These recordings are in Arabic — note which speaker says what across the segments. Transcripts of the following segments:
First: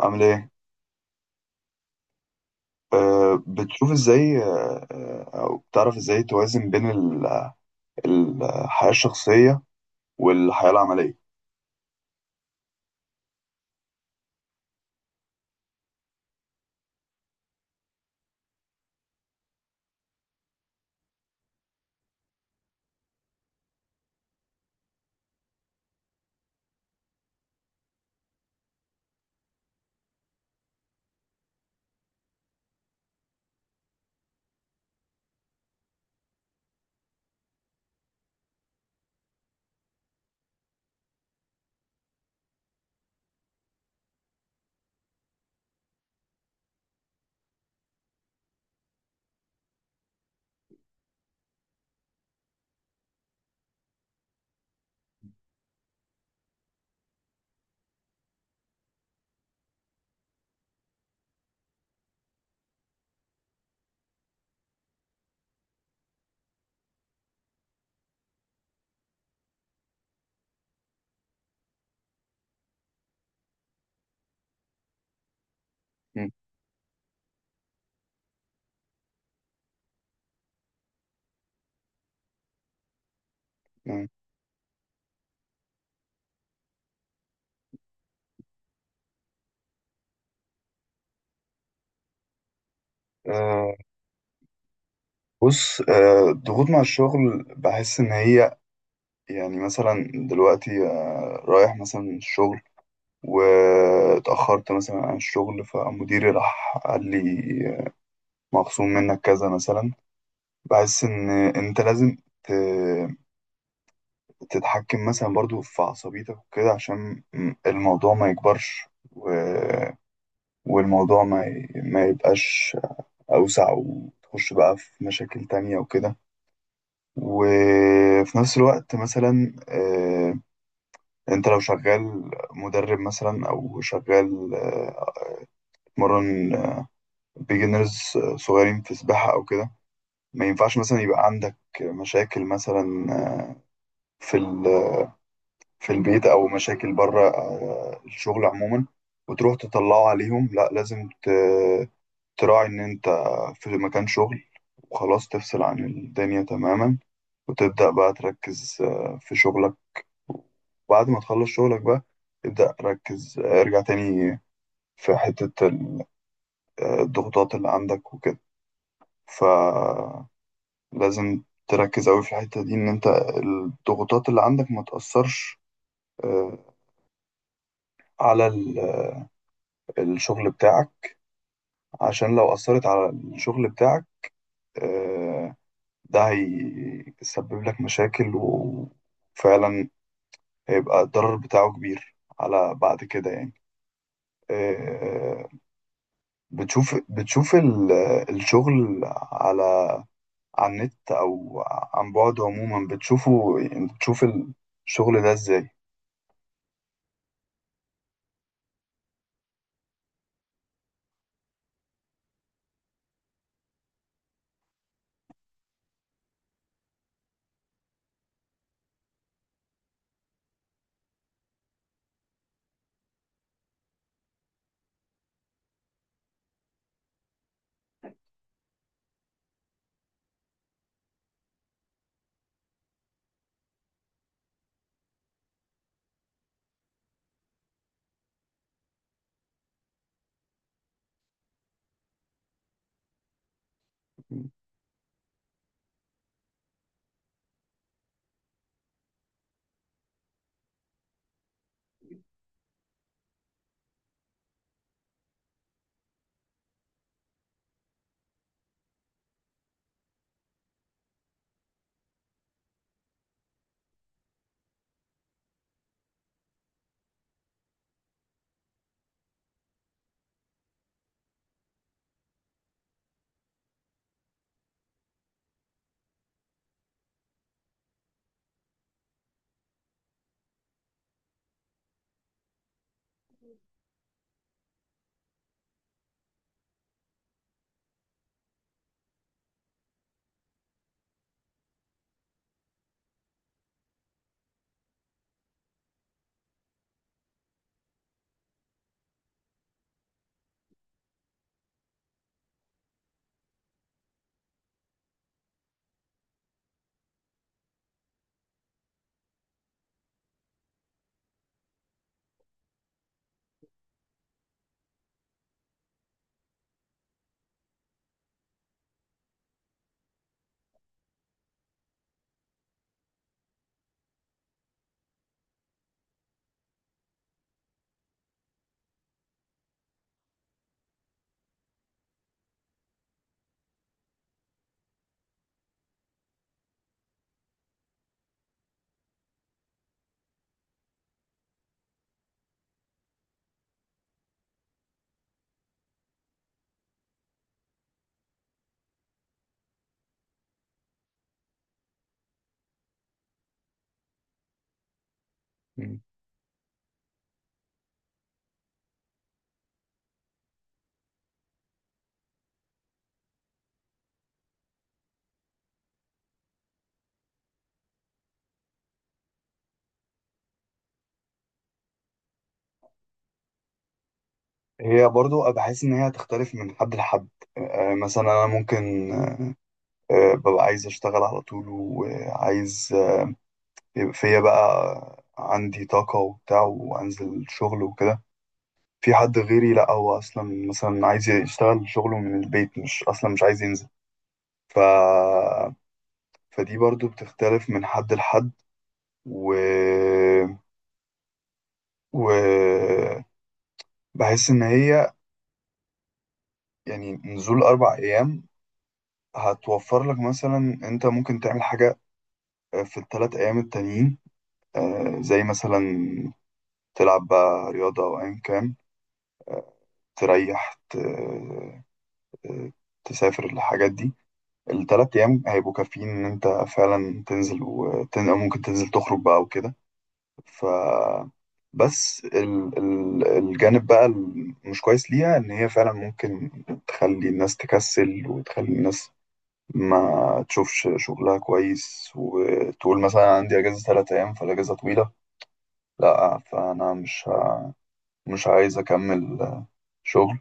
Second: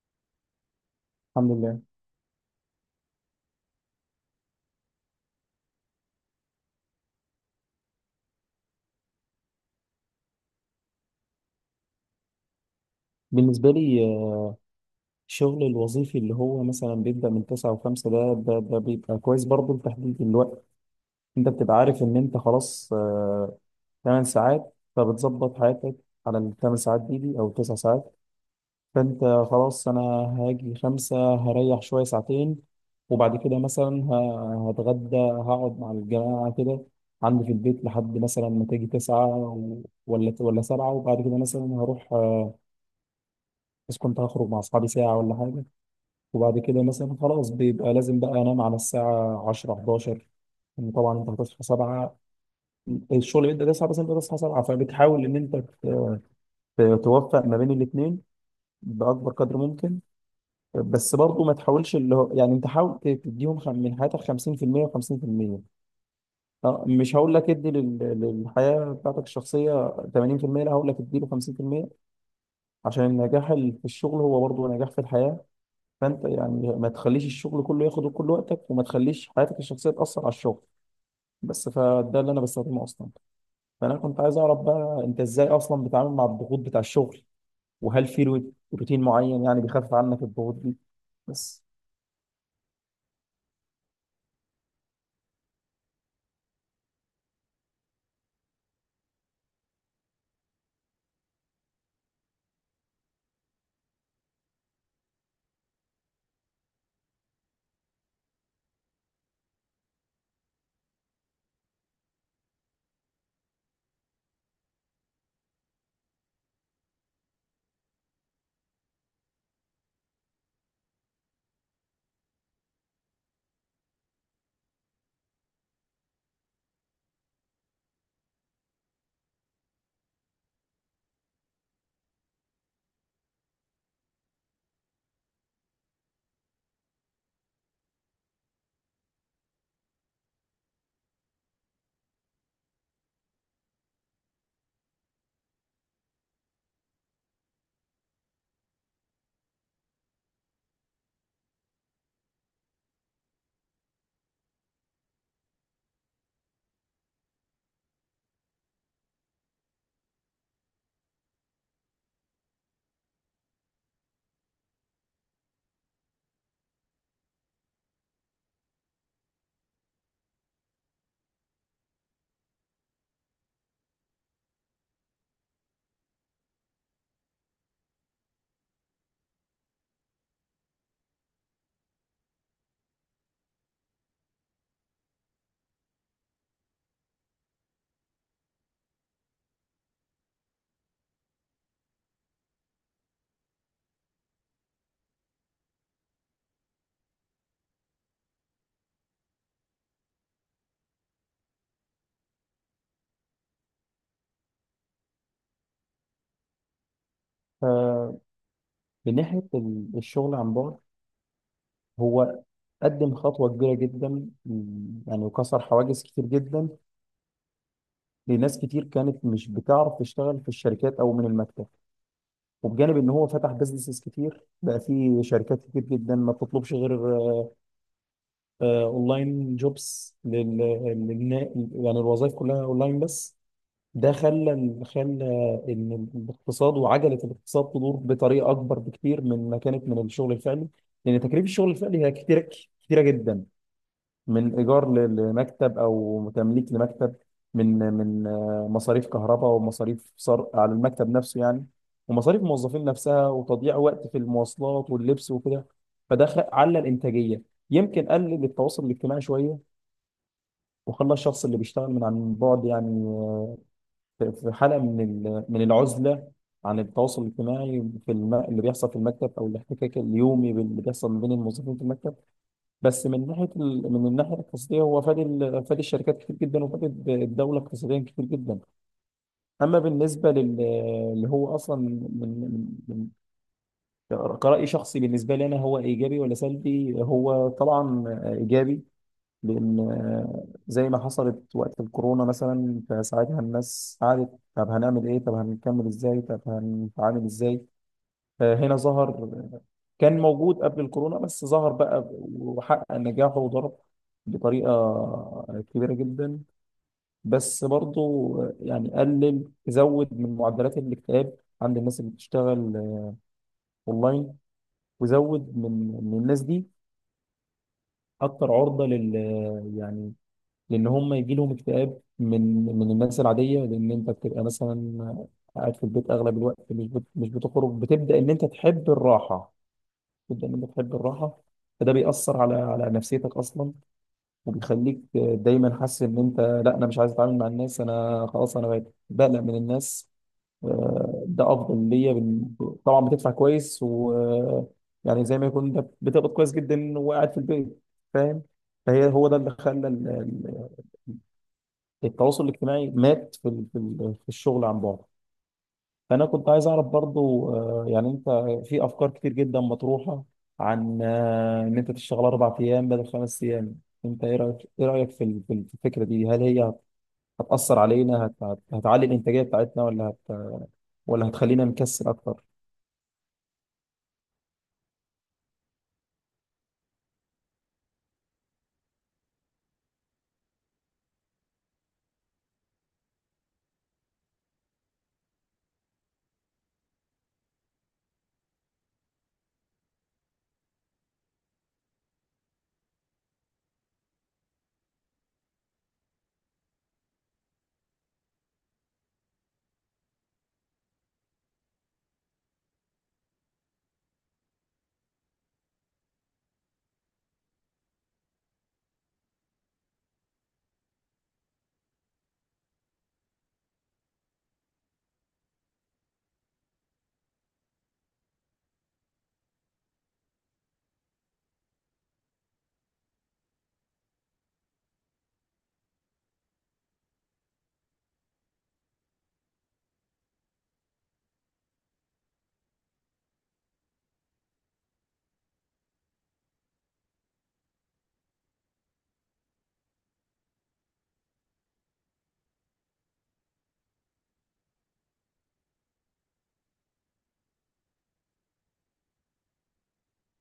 Speaker 1: عامل ايه؟
Speaker 2: الحمد لله.
Speaker 1: أه، بتشوف ازاي أه او بتعرف ازاي توازن بين الحياة الشخصية والحياة العملية؟
Speaker 2: بالنسبة لي الشغل الوظيفي اللي هو مثلا بيبدأ من 9 و5، ده بيبقى كويس برضه لتحديد الوقت. انت بتبقى عارف ان انت خلاص، 8 ساعات، فبتظبط حياتك على 8 ساعات دي او 9 ساعات. فانت خلاص، انا هاجي خمسة هريح شوية ساعتين، وبعد كده مثلا هتغدى، هقعد مع الجماعة كده عندي في البيت لحد مثلا ما تيجي تسعة ولا سبعة. وبعد كده مثلا هروح، بس كنت هخرج مع أصحابي ساعة ولا حاجة. وبعد كده مثلا خلاص بيبقى لازم بقى انام على الساعه 10 11، إن طبعا انت هتصحى 7. الشغل بيبدا 9 بس انت تصحى 7، فبتحاول ان انت توفق ما بين الاثنين باكبر قدر ممكن. بس برضه ما تحاولش، اللي هو يعني انت حاول تديهم من حياتك 50% و50%. مش هقول لك ادي للحياه بتاعتك الشخصيه 80%، لا هقول لك ادي له 50%، عشان النجاح في الشغل هو برضه نجاح في الحياه. فانت
Speaker 1: م-
Speaker 2: يعني ما تخليش الشغل كله ياخد كل وقتك، وما تخليش حياتك الشخصيه تاثر على الشغل. بس فده اللي انا بستخدمه اصلا. فانا
Speaker 1: م.
Speaker 2: كنت عايز اعرف بقى، انت ازاي اصلا بتتعامل مع الضغوط بتاع الشغل، وهل في روتين معين يعني بيخفف عنك الضغوط دي؟ بس
Speaker 1: أه، بص. أه، الضغوط مع الشغل بحس ان هي، يعني مثلا دلوقتي رايح مثلا الشغل واتأخرت مثلا عن الشغل، فمديري راح قال لي مخصوم منك كذا مثلا. بحس ان انت لازم تتحكم مثلا برضو في عصبيتك وكده، عشان الموضوع ما يكبرش، و... والموضوع ما يبقاش أوسع وتخش بقى في مشاكل تانية وكده. وفي نفس الوقت مثلا، انت لو شغال مدرب مثلا، او شغال مرن، بيجنرز صغيرين في سباحة او كده، ما ينفعش مثلا يبقى عندك مشاكل مثلا، آه، في في البيت او مشاكل بره الشغل عموما، وتروح تطلعه عليهم. لا، لازم تراعي ان انت في مكان شغل، وخلاص تفصل عن الدنيا تماما، وتبدأ بقى تركز في شغلك. وبعد ما تخلص شغلك بقى، ابدأ ركز ارجع تاني في حتة الضغوطات اللي عندك وكده. فلازم تركز أوي في الحتة دي، إن أنت الضغوطات اللي عندك ما تأثرش آه، على الشغل بتاعك. عشان لو أثرت على الشغل بتاعك، آه، ده هيسبب لك مشاكل، وفعلا هيبقى الضرر بتاعه كبير على بعد كده، يعني. آه، بتشوف الشغل على على النت أو عن بعد عموما، بتشوفه يعني؟ بتشوف الشغل ده إزاي؟
Speaker 2: ف- من ناحيه الشغل عن بعد، هو قدم خطوه كبيره جدا، يعني وكسر حواجز كتير جدا لناس كتير كانت مش بتعرف تشتغل في الشركات او من المكتب. وبجانب ان هو فتح بيزنسز كتير بقى في شركات كتير جدا ما بتطلبش غير اونلاين جوبس للنا- يعني الوظائف كلها اونلاين بس. ده خلى ان الاقتصاد وعجله الاقتصاد تدور بطريقه اكبر بكتير من ما كانت من الشغل الفعلي، لان تكاليف الشغل الفعلي هي كتيره، كتيره جدا، من ايجار لمكتب او تمليك لمكتب، من مصاريف كهرباء، ومصاريف صرف على المكتب نفسه يعني، ومصاريف الموظفين نفسها، وتضييع وقت في المواصلات واللبس وكده. فده على الانتاجيه، يمكن قلل التواصل الاجتماعي شويه، وخلى الشخص اللي بيشتغل من عن بعد يعني، في حاله من من العزله عن التواصل الاجتماعي اللي بيحصل في المكتب، او الاحتكاك اليومي اللي بيحصل ما بين الموظفين في المكتب. بس من ناحيه من الناحيه الاقتصاديه، هو فاد فاد الشركات كتير جدا، وفاد الدوله اقتصاديا كتير جدا. اما بالنسبه اللي هو اصلا من كرأي شخصي بالنسبه لي انا، هو ايجابي ولا سلبي؟ هو طبعا ايجابي، لان زي ما حصلت وقت الكورونا مثلا، فساعتها الناس قعدت، طب هنعمل ايه؟ طب هنكمل ازاي؟ طب هنتعامل ازاي؟ هنا ظهر، كان موجود قبل الكورونا بس ظهر بقى وحقق نجاحه وضرب بطريقة كبيرة جدا. بس برضه يعني قلل، زود من معدلات الاكتئاب عند الناس اللي بتشتغل اونلاين، وزود من الناس دي اكتر عرضة يعني، لان هم يجي لهم اكتئاب من من الناس العادية. لان انت بتبقى مثلا قاعد في البيت اغلب الوقت، مش بتخرج، بتبدأ ان انت تحب الراحة جدا، انك تحب الراحه. فده بيأثر على نفسيتك اصلا، وبيخليك دايما حاسس ان انت، لا، انا مش عايز اتعامل مع الناس، انا خلاص انا بقيت بقلق من الناس. ده افضل ليا طبعا بتدفع كويس، و، يعني زي ما يكون انت بتقبض كويس جدا وقاعد في البيت، فاهم؟ فهي، هو ده اللي خلى التواصل الاجتماعي مات في الشغل عن بعد.
Speaker 1: مم.
Speaker 2: فانا كنت عايز اعرف برضو، يعني انت في افكار كتير جدا مطروحه عن، ان انت تشتغل 4 ايام بدل 5 ايام. انت ايه رايك في الفكره دي؟ هل هي هتاثر علينا؟ هتعلي الانتاجيه بتاعتنا، ولا هتخلينا نكسل اكتر؟
Speaker 1: هي برضو بحس إن هي هتختلف من حد لحد. مثلا أنا ممكن ببقى عايز أشتغل على طول، وعايز يبقى فيا بقى عندي طاقة وبتاع وأنزل شغل وكده. في حد غيري لأ، هو أصلا مثلا عايز يشتغل شغله من البيت، مش أصلا مش عايز ينزل. ف... فدي برضو بتختلف من حد لحد. و... و بحس إن هي يعني نزول أربع أيام هتوفر لك مثلا، أنت ممكن تعمل حاجة في الثلاث أيام التانيين، زي مثلا تلعب بقى رياضة أو أيا كان، تريح، تسافر، الحاجات دي. الثلاث ايام هيبقوا كافيين ان انت فعلا تنزل أو ممكن تنزل تخرج بقى وكده. ف بس الجانب بقى المش كويس ليها ان هي فعلا ممكن تخلي الناس تكسل، وتخلي الناس ما تشوفش شغلها كويس، وتقول مثلا أنا عندي اجازة ثلاث ايام، فالاجازة طويلة، لا، فانا مش عايز اكمل شغل.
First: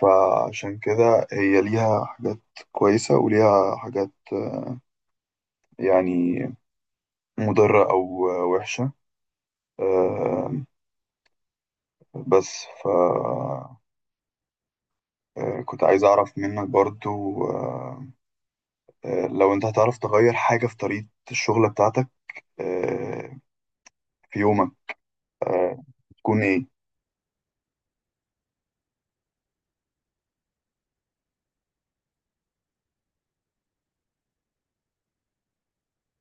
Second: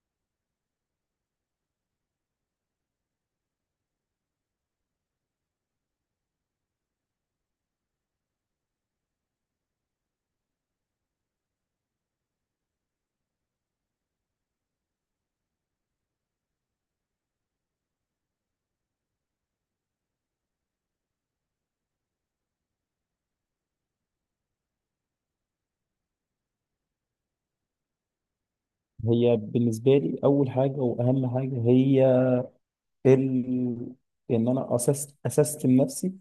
Speaker 1: فعشان كده هي ليها حاجات كويسة وليها حاجات يعني مضرة أو وحشة. آه، بس ف، كنت عايز أعرف منك برضو، لو أنت هتعرف تغير حاجة في طريقة الشغل بتاعتك آه، في يومك، آه، تكون إيه؟
Speaker 2: هي بالنسبه لي اول حاجه واهم حاجه هي، ال... ان انا اسستم نفسي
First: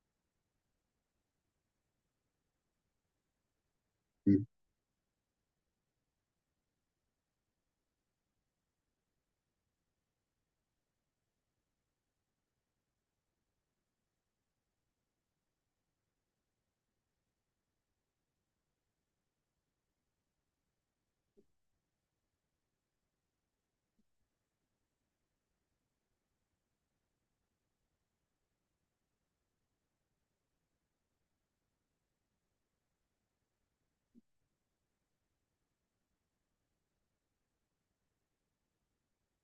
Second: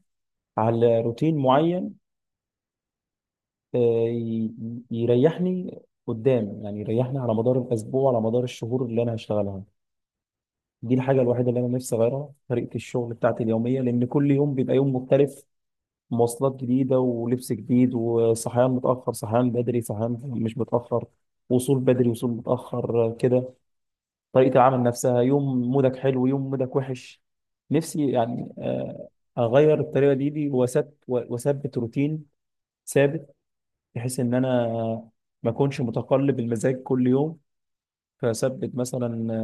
Speaker 2: على روتين معين، آه،
Speaker 1: مم.
Speaker 2: ي- يريحني قدام، يعني يريحني على مدار الاسبوع، على مدار الشهور اللي انا هشتغلها. دي الحاجة الوحيدة اللي أنا نفسي أغيرها، طريقة الشغل بتاعتي اليومية، لأن كل يوم بيبقى يوم مختلف. مواصلات جديدة، ولبس جديد، وصحيان متأخر، صحيان بدري، صحيان مش متأخر، وصول بدري، وصول متأخر، كده. طريقة العمل نفسها، يوم مودك حلو، يوم مودك وحش. نفسي يعني، أغير الطريقة دي، وأثبت روتين ثابت، بحيث إن أنا ما أكونش متقلب المزاج كل يوم. فثبت مثلا،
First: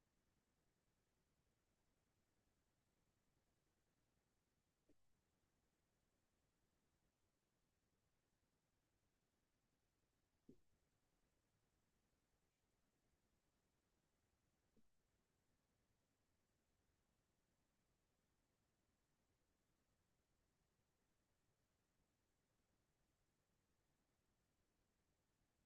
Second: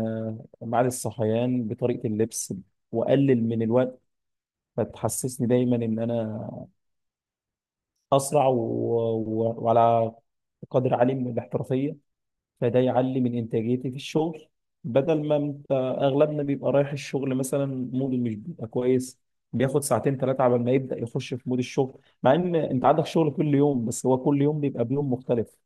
Speaker 2: ميعاد الصحيان، بطريقه اللبس، واقلل من الوقت، فتحسسني دايما ان انا اسرع وعلى قدر عالي من الاحترافيه، فده يعلي من انتاجيتي في الشغل. بدل ما انت، اغلبنا بيبقى رايح الشغل مثلا موده مش بيبقى كويس، بياخد ساعتين ثلاثه على ما يبدا يخش في مود الشغل، مع ان انت عندك شغل كل يوم، بس هو كل يوم بيبقى بيوم مختلف.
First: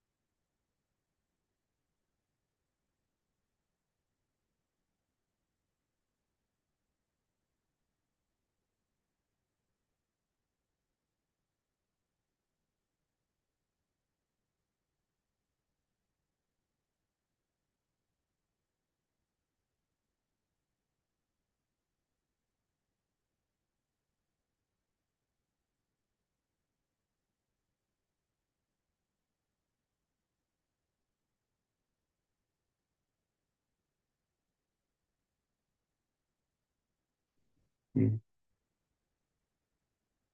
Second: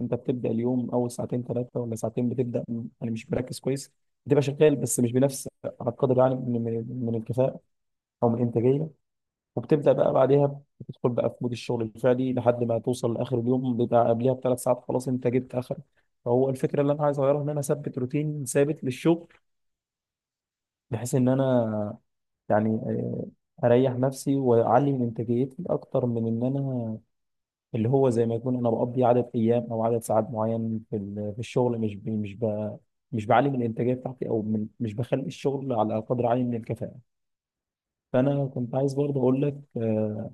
Speaker 2: انت بتبدا اليوم، اول ساعتين ثلاثه ولا ساعتين، بتبدا يعني مش مركز كويس، بتبقى شغال بس مش بنفس، على القدر يعني من الكفاءه، او من الانتاجيه. وبتبدا بقى بعدها بتدخل بقى في مود الشغل الفعلي، لحد ما توصل لاخر اليوم بيبقى قبلها بثلاث ساعات، خلاص انت جبت اخر. فهو الفكره اللي انا عايز اغيرها ان انا اثبت روتين ثابت للشغل، بحيث ان انا يعني، اريح نفسي واعلي من انتاجيتي، اكتر من ان انا، اللي هو زي ما يكون انا بقضي عدد ايام او عدد ساعات معين في في الشغل، مش بعلي من الانتاجيه بتاعتي، او من، مش بخلي الشغل على قدر عالي من الكفاءه.
Speaker 1: مم.
Speaker 2: فانا كنت عايز برضه اقول لك،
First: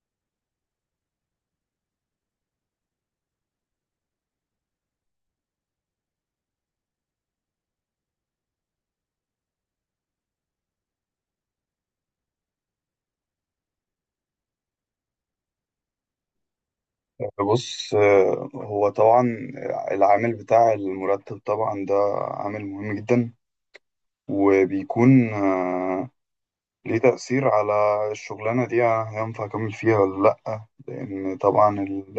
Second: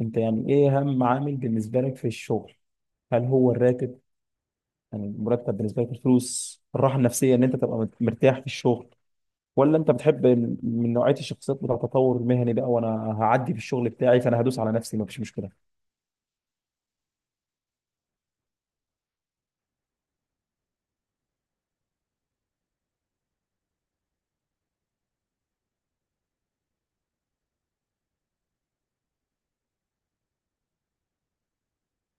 Speaker 2: انت يعني ايه اهم عامل بالنسبه لك في الشغل؟ هل هو الراتب؟ يعني المرتب بالنسبه لك، الفلوس، الراحه النفسيه ان انت تبقى مرتاح في الشغل، ولا انت بتحب من نوعيه الشخصيات بتاع التطور المهني بقى، وانا هعدي في الشغل بتاعي فانا هدوس على نفسي مفيش مشكله.
Speaker 1: بص، هو طبعا العامل بتاع المرتب طبعا ده عامل مهم جدا، وبيكون ليه تأثير على الشغلانة دي، هينفع أكمل فيها ولا لأ. لأن طبعا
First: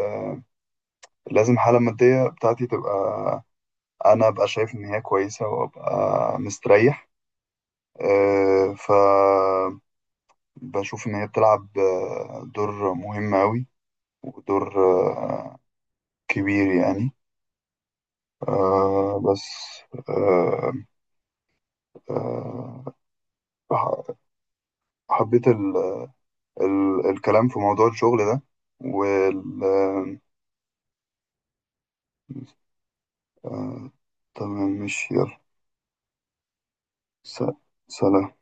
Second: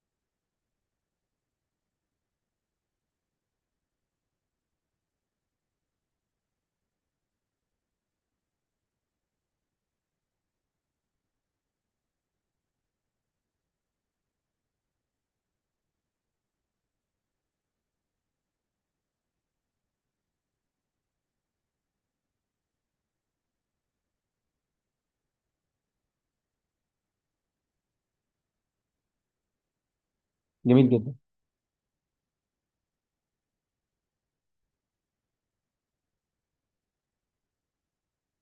Speaker 1: لازم الحالة المادية بتاعتي تبقى، أنا أبقى شايف إن هي كويسة وأبقى مستريح. أه، فبشوف إن هي بتلعب دور مهم أوي، ودور آه، كبير، يعني. أه، بس، أه، أه ح- حبيت ال ال الكلام في موضوع الشغل ده وال.
Speaker 2: جميل.
Speaker 1: آه، تمام، ماشي، يلا، س- سلام.